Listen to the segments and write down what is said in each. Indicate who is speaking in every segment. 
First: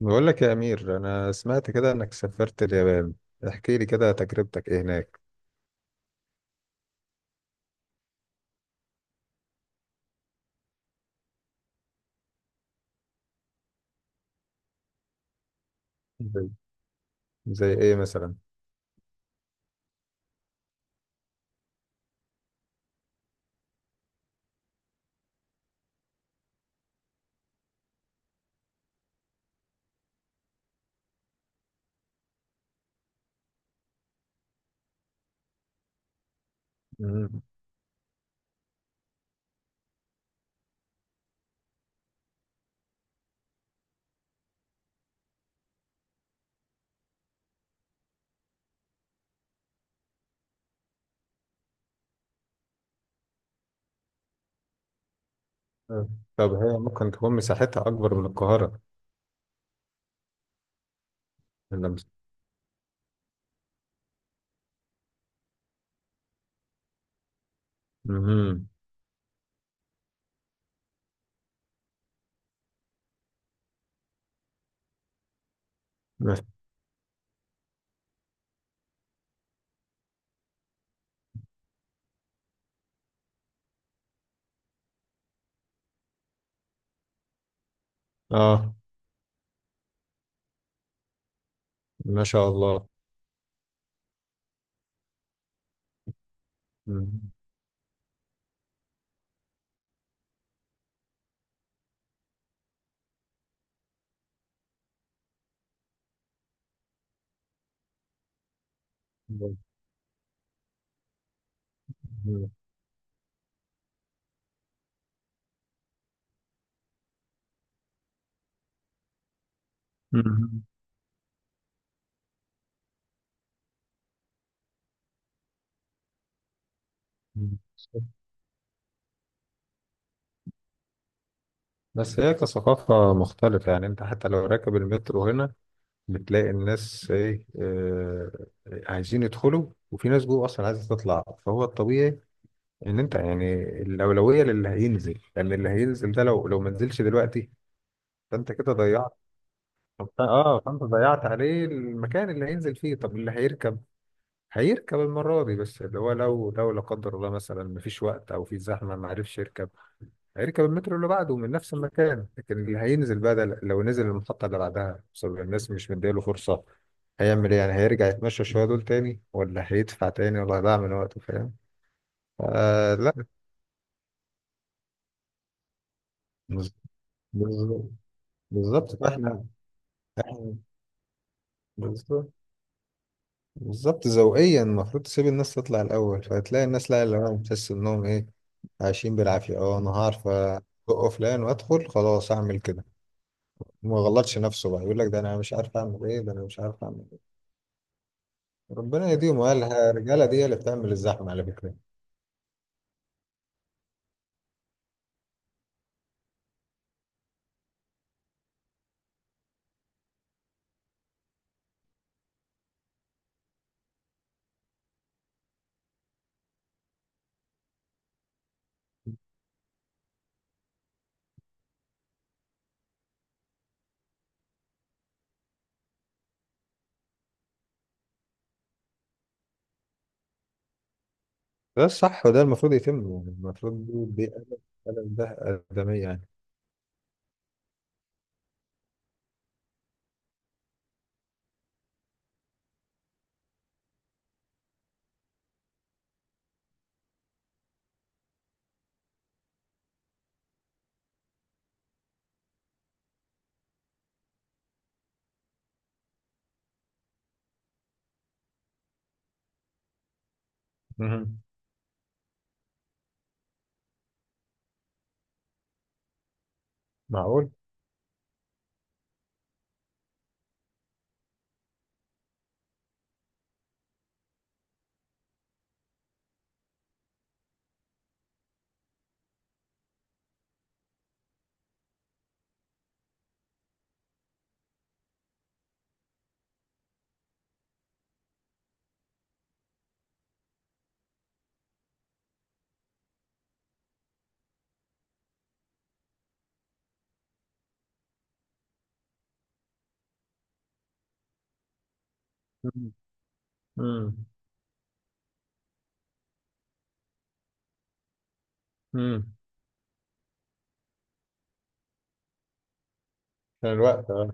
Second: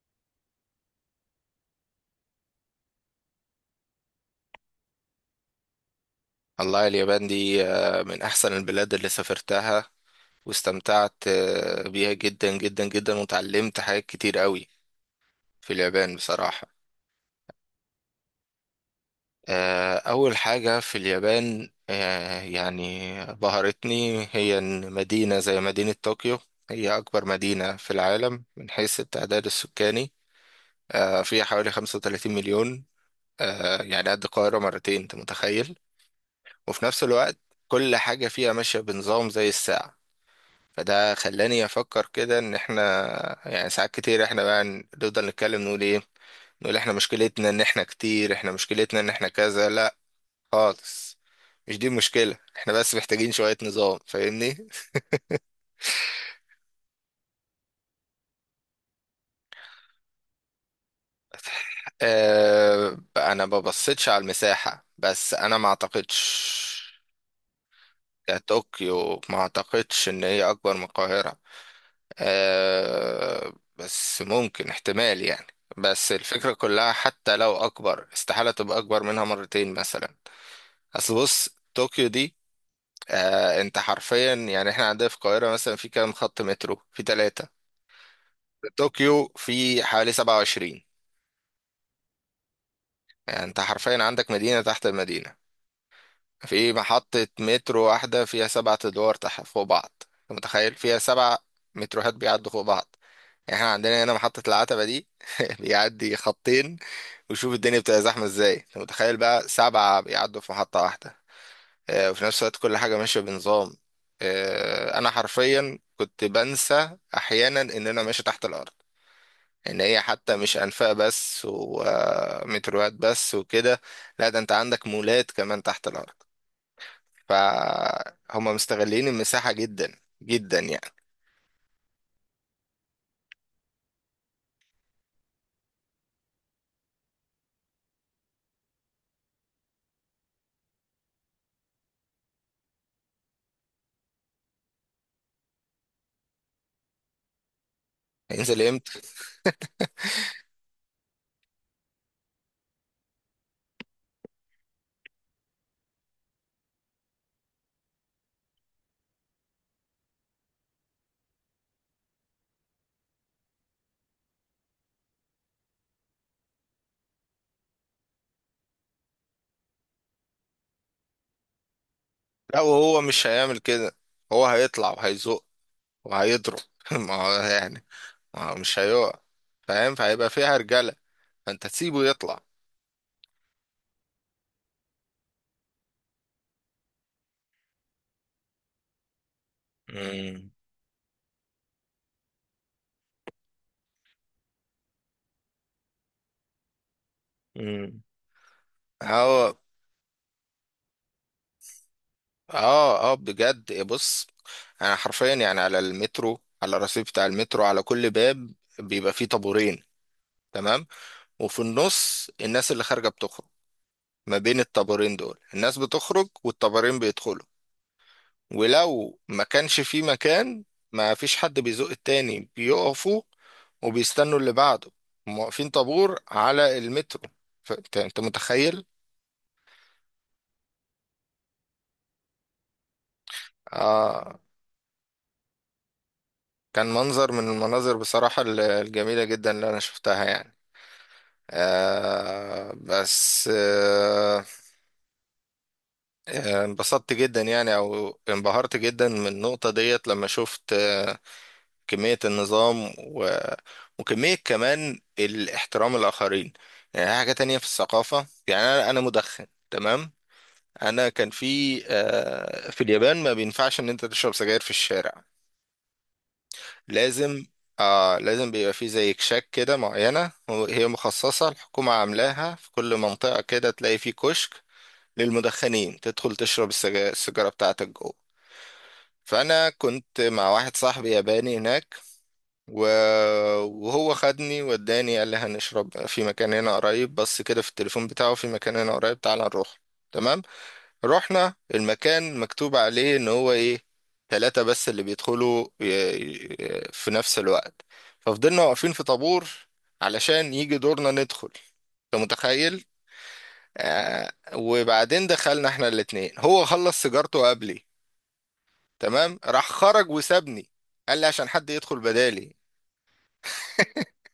Speaker 1: بقول لك يا أمير، أنا سمعت كده إنك سافرت اليابان. احكي لي كده تجربتك إيه هناك.
Speaker 2: والله اليابان دي من أحسن البلاد اللي سافرتها، واستمتعت بيها جدا جدا جدا وتعلمت حاجات كتير قوي في اليابان
Speaker 1: زي
Speaker 2: بصراحة.
Speaker 1: زي إيه مثلا؟
Speaker 2: أول حاجة في اليابان يعني بهرتني، هي إن مدينة زي مدينة طوكيو هي أكبر مدينة في العالم من حيث التعداد السكاني. فيها حوالي 35 مليون، يعني قد القاهرة مرتين. أنت متخيل؟ وفي نفس الوقت
Speaker 1: مم.
Speaker 2: كل حاجة فيها ماشية بنظام زي الساعة. فده خلاني افكر كده ان احنا، يعني ساعات كتير احنا بقى نفضل نتكلم نقول ايه، نقول احنا مشكلتنا ان احنا كذا. لا خالص، مش دي المشكلة، احنا بس محتاجين شوية نظام. فاهمني؟
Speaker 1: آه. طب هي ممكن تكون مساحتها أكبر من القاهرة؟ إلا مس-
Speaker 2: انا ما ببصيتش على المساحة، بس انا ما اعتقدش
Speaker 1: مهم.
Speaker 2: كطوكيو، ما اعتقدش ان هي اكبر من القاهرة. بس ممكن احتمال يعني. بس
Speaker 1: مس-
Speaker 2: الفكرة كلها، حتى لو أكبر، استحالة تبقى أكبر منها مرتين مثلا. أصل بص طوكيو دي، أنت حرفيا يعني، إحنا عندنا في القاهرة مثلا في كام خط مترو؟ في ثلاثة.
Speaker 1: آه،
Speaker 2: طوكيو في حوالي 27.
Speaker 1: ما شاء الله.
Speaker 2: يعني أنت حرفيا عندك مدينة تحت المدينة. في محطة
Speaker 1: مهم.
Speaker 2: مترو واحدة فيها سبعة أدوار تحت فوق بعض. أنت متخيل؟ فيها سبع متروهات بيعدوا فوق بعض. يعني احنا عندنا هنا محطة العتبة دي بيعدي خطين. وشوف الدنيا بتبقى زحمه ازاي. انت متخيل بقى سبعه بيعدوا في محطه واحده؟ وفي نفس
Speaker 1: مهم.
Speaker 2: الوقت كل حاجه ماشيه بنظام. انا حرفيا كنت بنسى احيانا ان انا ماشي تحت الارض، ان هي حتى مش
Speaker 1: مهم.
Speaker 2: انفاق بس ومتروات بس وكده. لا، ده انت عندك مولات كمان تحت الارض. فهم مستغلين المساحه جدا جدا يعني.
Speaker 1: بس هي كثقافة مختلفة، يعني أنت حتى لو راكب المترو هنا بتلاقي الناس إيه، عايزين يدخلوا وفي ناس جوه أصلا عايزة تطلع، فهو الطبيعي ان انت يعني الاولويه للي هينزل، لان اللي هينزل ده لو ما نزلش دلوقتي فانت
Speaker 2: هينزل
Speaker 1: كده
Speaker 2: امتى؟
Speaker 1: ضيعت. فانت ضيعت عليه المكان اللي هينزل فيه. طب اللي هيركب هيركب المره دي، بس اللي هو لو لا قدر الله مثلا مفيش وقت او في زحمه ما عرفش يركب، هيركب المترو اللي بعده من نفس المكان. لكن اللي هينزل بقى ده لو نزل المحطه اللي بعدها بسبب الناس مش مديله فرصه، هيعمل ايه؟ يعني هيرجع يتمشى شويه دول تاني، ولا هيدفع تاني، ولا هيضيع من وقته؟ فاهم؟
Speaker 2: لا،
Speaker 1: آه،
Speaker 2: وهو
Speaker 1: لا.
Speaker 2: مش هيعمل كده. هو هيطلع وهيزق وهيضرب ما هو يعني،
Speaker 1: بالظبط،
Speaker 2: مش
Speaker 1: بالظبط.
Speaker 2: هيقع
Speaker 1: فاحنا
Speaker 2: فاهم؟ فهيبقى
Speaker 1: احنا
Speaker 2: فيها رجالة، فانت تسيبه
Speaker 1: بالظبط،
Speaker 2: يطلع.
Speaker 1: بالظبط. ذوقيا المفروض تسيب الناس تطلع الاول، فهتلاقي الناس لا، اللي هو بتحس انهم ايه، عايشين بالعافيه. اه، انا هعرف
Speaker 2: مم.
Speaker 1: ازق فلان وادخل خلاص اعمل كده. ما غلطش نفسه بقى، يقول لك ده انا مش عارف اعمل ايه، ده انا مش عارف اعمل ايه.
Speaker 2: مم.
Speaker 1: ربنا يهديهم.
Speaker 2: هو،
Speaker 1: وقال ها، الرجاله دي هي اللي بتعمل الزحمه على فكره.
Speaker 2: اه اه بجد. إيه، بص، انا حرفيا يعني على المترو، على الرصيف بتاع المترو، على كل باب بيبقى فيه طابورين. تمام؟ وفي النص الناس اللي خارجة بتخرج، ما بين الطابورين دول الناس بتخرج والطابورين بيدخلوا. ولو ما كانش في مكان، ما فيش حد بيزق التاني، بيقفوا وبيستنوا اللي بعده. هم واقفين طابور على المترو. فانت انت انت متخيل؟
Speaker 1: ده الصح وده المفروض يتم. يعني المفروض دي
Speaker 2: آه،
Speaker 1: أدب. أدب ده. ادميه يعني.
Speaker 2: كان منظر من المناظر بصراحة الجميلة جدا اللي انا شفتها يعني. آه بس آه انبسطت جدا يعني، او انبهرت جدا من النقطة ديت لما شفت كمية النظام وكمية كمان الاحترام الآخرين. يعني حاجة تانية في الثقافة، يعني أنا مدخن، تمام؟ أنا كان
Speaker 1: مهم.
Speaker 2: في في اليابان ما بينفعش إن أنت تشرب سجاير في الشارع. لازم.
Speaker 1: معقول.
Speaker 2: لازم بيبقى في زي كشاك كده معينة، هي مخصصة، الحكومة عاملاها في كل منطقة. كده تلاقي فيه كشك للمدخنين تدخل تشرب السيجارة بتاعتك جوه. فأنا كنت مع واحد صاحبي ياباني هناك، وهو خدني وداني، قال لي هنشرب في مكان هنا قريب، بس كده في التليفون بتاعه، في مكان هنا قريب، تعال نروح. تمام، رحنا المكان مكتوب عليه ان هو ايه، ثلاثة بس اللي بيدخلوا في نفس الوقت. ففضلنا واقفين في طابور علشان يجي دورنا ندخل. انت متخيل؟
Speaker 1: امم.
Speaker 2: وبعدين دخلنا احنا الاتنين، هو خلص سيجارته قبلي.
Speaker 1: امم.
Speaker 2: تمام، راح خرج وسابني، قال لي عشان حد يدخل بدالي.
Speaker 1: كان الوقت آه.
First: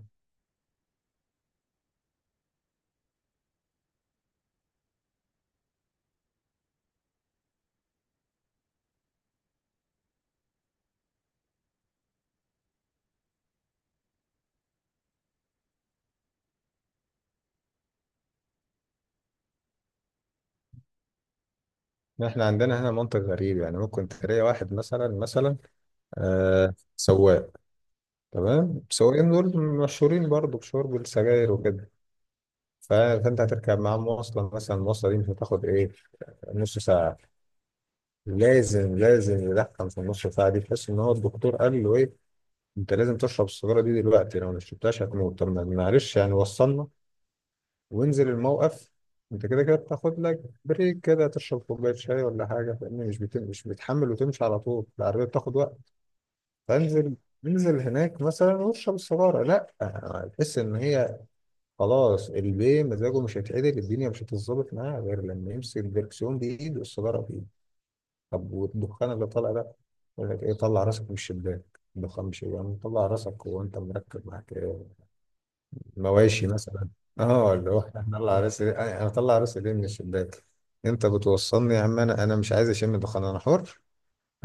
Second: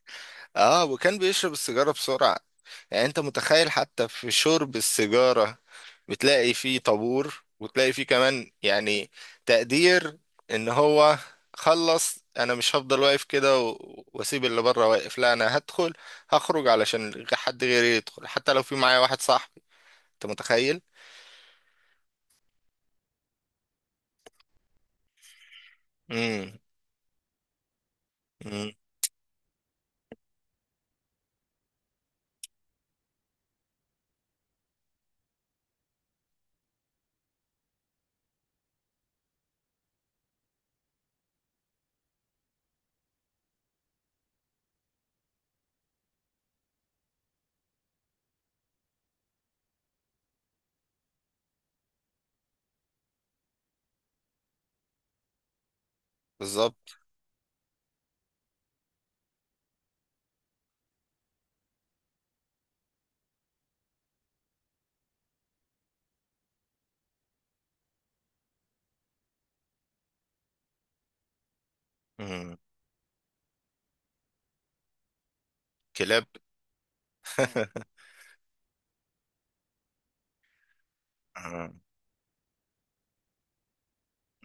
Speaker 2: اه، وكان بيشرب السيجارة بسرعة. يعني انت متخيل، حتى في شرب السيجارة بتلاقي فيه طابور، وتلاقي فيه كمان يعني تقدير، ان هو خلص، انا مش هفضل واقف كده واسيب اللي بره واقف. لا، انا هدخل هخرج علشان حد غيري يدخل، حتى لو في معايا واحد صاحبي. انت متخيل؟
Speaker 1: احنا عندنا هنا منطق غريب، يعني ممكن تلاقي واحد مثلا،
Speaker 2: امم
Speaker 1: سواق.
Speaker 2: امم
Speaker 1: تمام. السواقين دول مشهورين برضو بشرب السجاير وكده. فانت هتركب معاه مواصلة مثلا، المواصلة دي مش هتاخد ايه، نص ساعة. لازم يدخن في النص ساعة دي، تحس ان هو الدكتور قال له ايه، انت لازم تشرب السيجارة دي دلوقتي، لو ما شربتهاش هتموت. طب ما- معلش يعني وصلنا وانزل الموقف. انت كده كده بتاخد لك بريك كده، تشرب كوباية شاي ولا حاجة، لأن مش بتحمل وتمشي على طول. العربية بتاخد،
Speaker 2: بالظبط.
Speaker 1: فانزل، انزل هناك مثلا واشرب السجاره. لا، تحس ان هي خلاص البيه مزاجه مش هيتعدل، الدنيا مش هتتظبط معاه غير لما يمسك الدركسيون بايده والسجاره بايده. طب والدخان اللي طالع ده؟ يقول لك ايه، طلع راسك من الشباك. الدخان مش
Speaker 2: امم
Speaker 1: يعني، طلع راسك وانت مركب معاك إيه؟
Speaker 2: كلاب
Speaker 1: مواشي مثلا؟ اه، اللي هو انا اطلع راسي، أنا اطلع راسي ليه من الشباك؟ انت بتوصلني
Speaker 2: امم
Speaker 1: يا عم، انا مش عايز اشم دخان، انا حر.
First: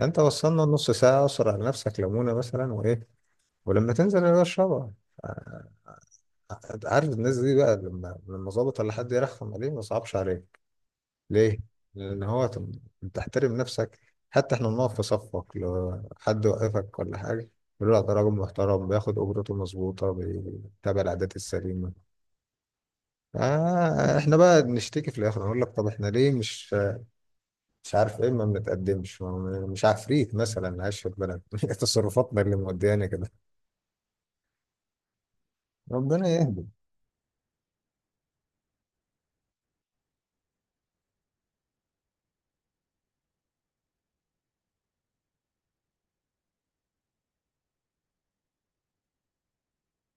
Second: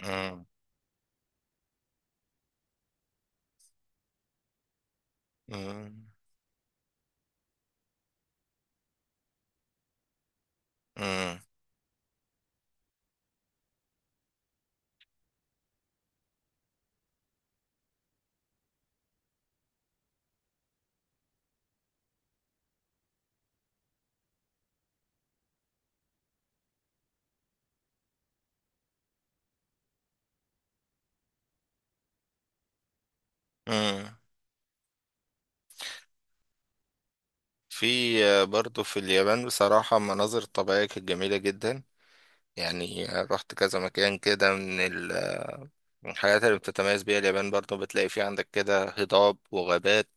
Speaker 1: انت
Speaker 2: امم
Speaker 1: وصلنا نص ساعه، اسرع على نفسك ليمونه مثلا وايه، ولما تنزل يا باشا اشربها. أنت عارف الناس دي بقى، لما ظابط ولا حد يرخم عليه، ما صعبش عليك
Speaker 2: امم
Speaker 1: ليه؟ لأن هو تحترم نفسك. حتى احنا بنقف في صفك، لو حد وقفك ولا حاجة يقول لك ده راجل محترم، بياخد أجرته مظبوطة، بيتابع العادات السليمة. آه، احنا بقى بنشتكي في الآخر، نقول لك طب احنا ليه مش، مش عارف ايه، ما بنتقدمش. مش عفريت مثلا عايش في البلد، تصرفاتنا اللي موديانا كده.
Speaker 2: امم
Speaker 1: ربنا يهدي.
Speaker 2: في برضو في اليابان بصراحة المناظر الطبيعية كانت جميلة جدا. يعني رحت كذا مكان كده. من من الحاجات اللي بتتميز بيها اليابان، برضو بتلاقي في عندك كده هضاب وغابات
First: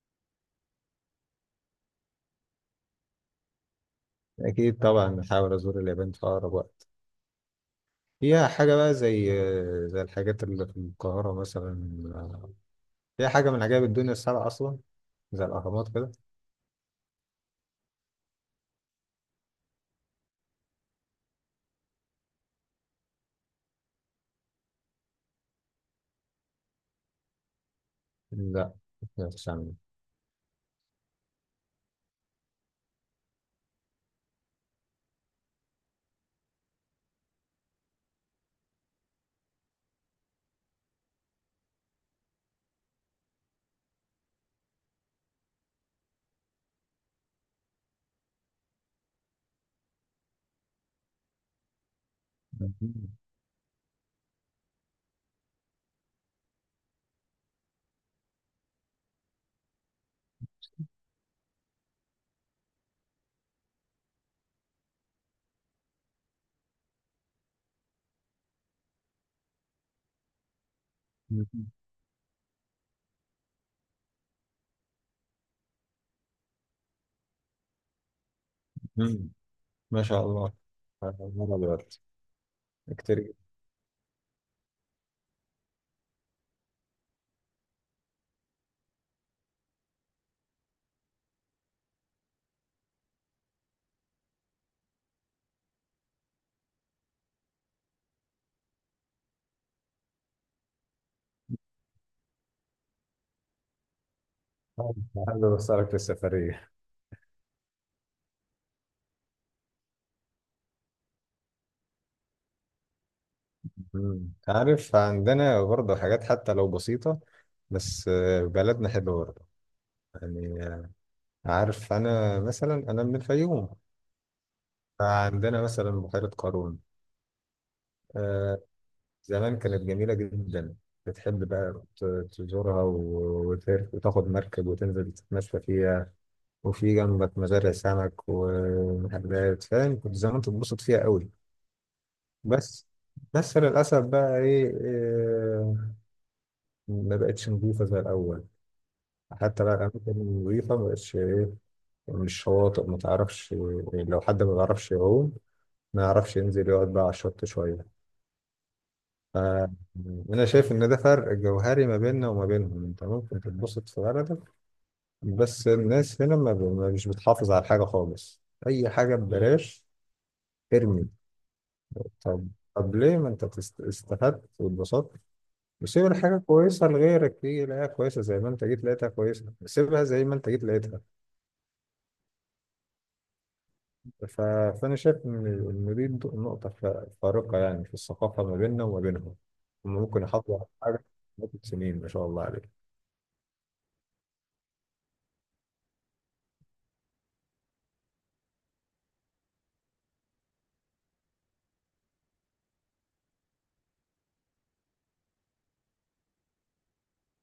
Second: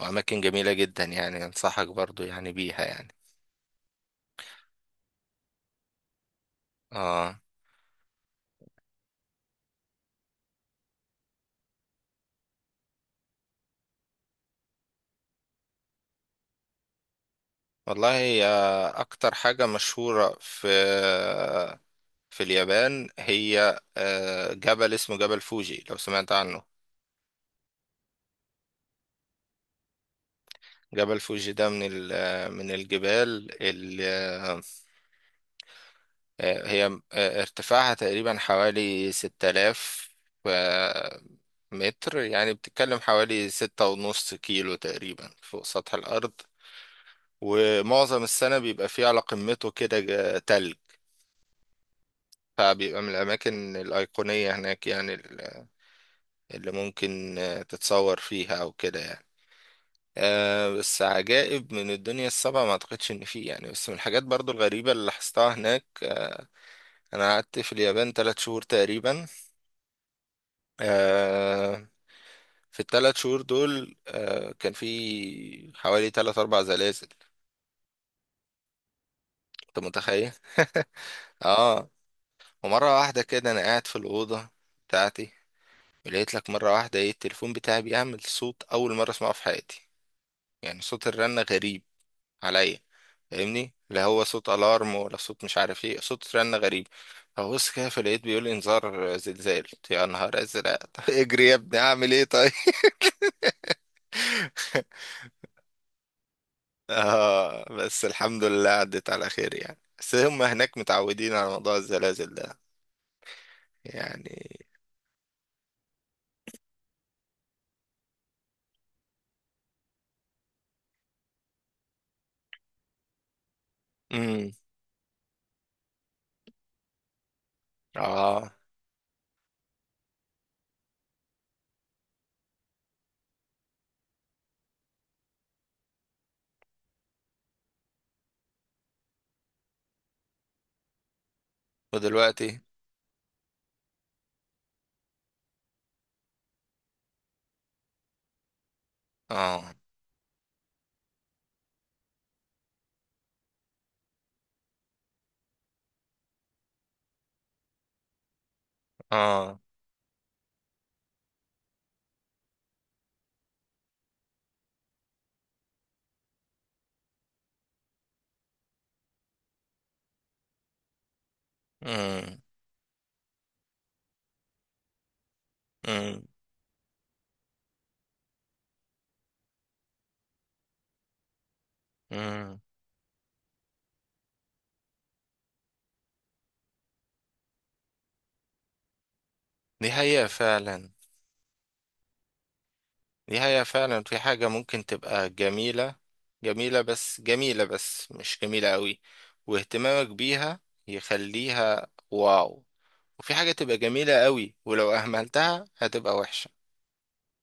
Speaker 2: وأماكن جميلة جدا. يعني أنصحك برضو يعني بيها يعني.
Speaker 1: أكيد طبعا نحاول أزور اليابان في أقرب وقت.
Speaker 2: آه.
Speaker 1: فيها حاجة بقى زي الحاجات اللي في القاهرة مثلا؟ فيها حاجة من عجائب الدنيا السبعة أصلا، زي الأهرامات كده؟
Speaker 2: والله هي أكتر حاجة مشهورة في اليابان، هي جبل اسمه جبل فوجي، لو سمعت عنه.
Speaker 1: لا، ما فيش عندنا.
Speaker 2: جبل فوجي ده من من الجبال. هي ارتفاعها تقريبا حوالي 6000 آه، متر. يعني بتتكلم حوالي 6.5 كيلو تقريبا فوق سطح الأرض. ومعظم السنة بيبقى فيه على قمته كده تلج. فبيبقى من الأماكن الأيقونية هناك، يعني اللي ممكن تتصور فيها أو كده يعني. بس عجائب من الدنيا السبعة ما أعتقدش إن فيه يعني. بس من الحاجات برضو الغريبة اللي لاحظتها هناك، أنا قعدت في اليابان 3 شهور تقريبا. آه، في الثلاث شهور دول كان في حوالي ثلاث اربع زلازل.
Speaker 1: مم.
Speaker 2: انت
Speaker 1: ما شاء
Speaker 2: متخيل؟
Speaker 1: الله. مرة
Speaker 2: اه.
Speaker 1: دلوقتي؟
Speaker 2: ومره
Speaker 1: كتير
Speaker 2: واحده
Speaker 1: جدا.
Speaker 2: كده انا قاعد في الاوضه بتاعتي، لقيت لك مره واحده ايه، التليفون بتاعي بيعمل صوت اول مره اسمعه في حياتي. يعني صوت الرنه غريب عليا فاهمني، لا هو صوت الارم، ولا صوت مش عارف ايه، صوت رنه غريب. فبص كده، فلقيت بيقول لي انذار زلزال. قلت يا نهار ازرق طب اجري يا ابني اعمل ايه طيب؟
Speaker 1: حابب أسألك في السفرية.
Speaker 2: اه، بس الحمد لله عدت على خير يعني. بس هم هناك متعودين على موضوع الزلازل ده
Speaker 1: مم.
Speaker 2: يعني.
Speaker 1: عارف عندنا برضه حاجات حتى لو بسيطة، بس بلدنا حلوة برضه، يعني عارف أنا مثلا أنا من الفيوم.
Speaker 2: امم
Speaker 1: فعندنا مثلا بحيرة قارون،
Speaker 2: اه.
Speaker 1: زمان كانت جميلة جدا. بتحب بقى تزورها وتاخد مركب وتنزل تتمشى فيها، وفي جنبك مزارع سمك ومحلات، فاهم؟ كنت زمان تتبسط فيها قوي.
Speaker 2: ودلوقتي.
Speaker 1: بس بس للأسف بقى إيه، ما بقتش نظيفة زي الأول. حتى
Speaker 2: اه.
Speaker 1: بقى الأماكن النظيفة ما بقتش إيه، مش شواطئ ما تعرفش. لو حد ما بيعرفش يعوم، ما يعرفش ينزل يقعد بقى على الشط شوية.
Speaker 2: اه.
Speaker 1: فأنا شايف إن ده فرق جوهري ما بيننا وما بينهم. أنت ممكن تتبسط في بلدك، بس الناس هنا ما ب- ما- مش بتحافظ على حاجة خالص. أي حاجة مم. ببلاش. ارمي.
Speaker 2: امم
Speaker 1: طب طب ليه، ما أنت استفدت واتبسطت، وسيب
Speaker 2: امم
Speaker 1: الحاجة كويسة لغيرك تيجي يلاقيها كويسة، زي ما أنت جيت لقيتها كويسة سيبها زي ما أنت جيت لقيتها.
Speaker 2: امم
Speaker 1: ف... فأنا شايف إن دي نقطة فارقة، يعني في الثقافة ما بيننا وما بينهم.
Speaker 2: دي
Speaker 1: هم ممكن
Speaker 2: حقيقة
Speaker 1: يحافظوا على
Speaker 2: فعلا.
Speaker 1: حاجة مدة سنين، ما شاء الله عليهم.
Speaker 2: دي حقيقة فعلا، في حاجة ممكن تبقى جميلة، جميلة بس، جميلة بس مش جميلة قوي، واهتمامك بيها يخليها واو. وفي حاجة تبقى جميلة قوي ولو أهملتها هتبقى وحشة.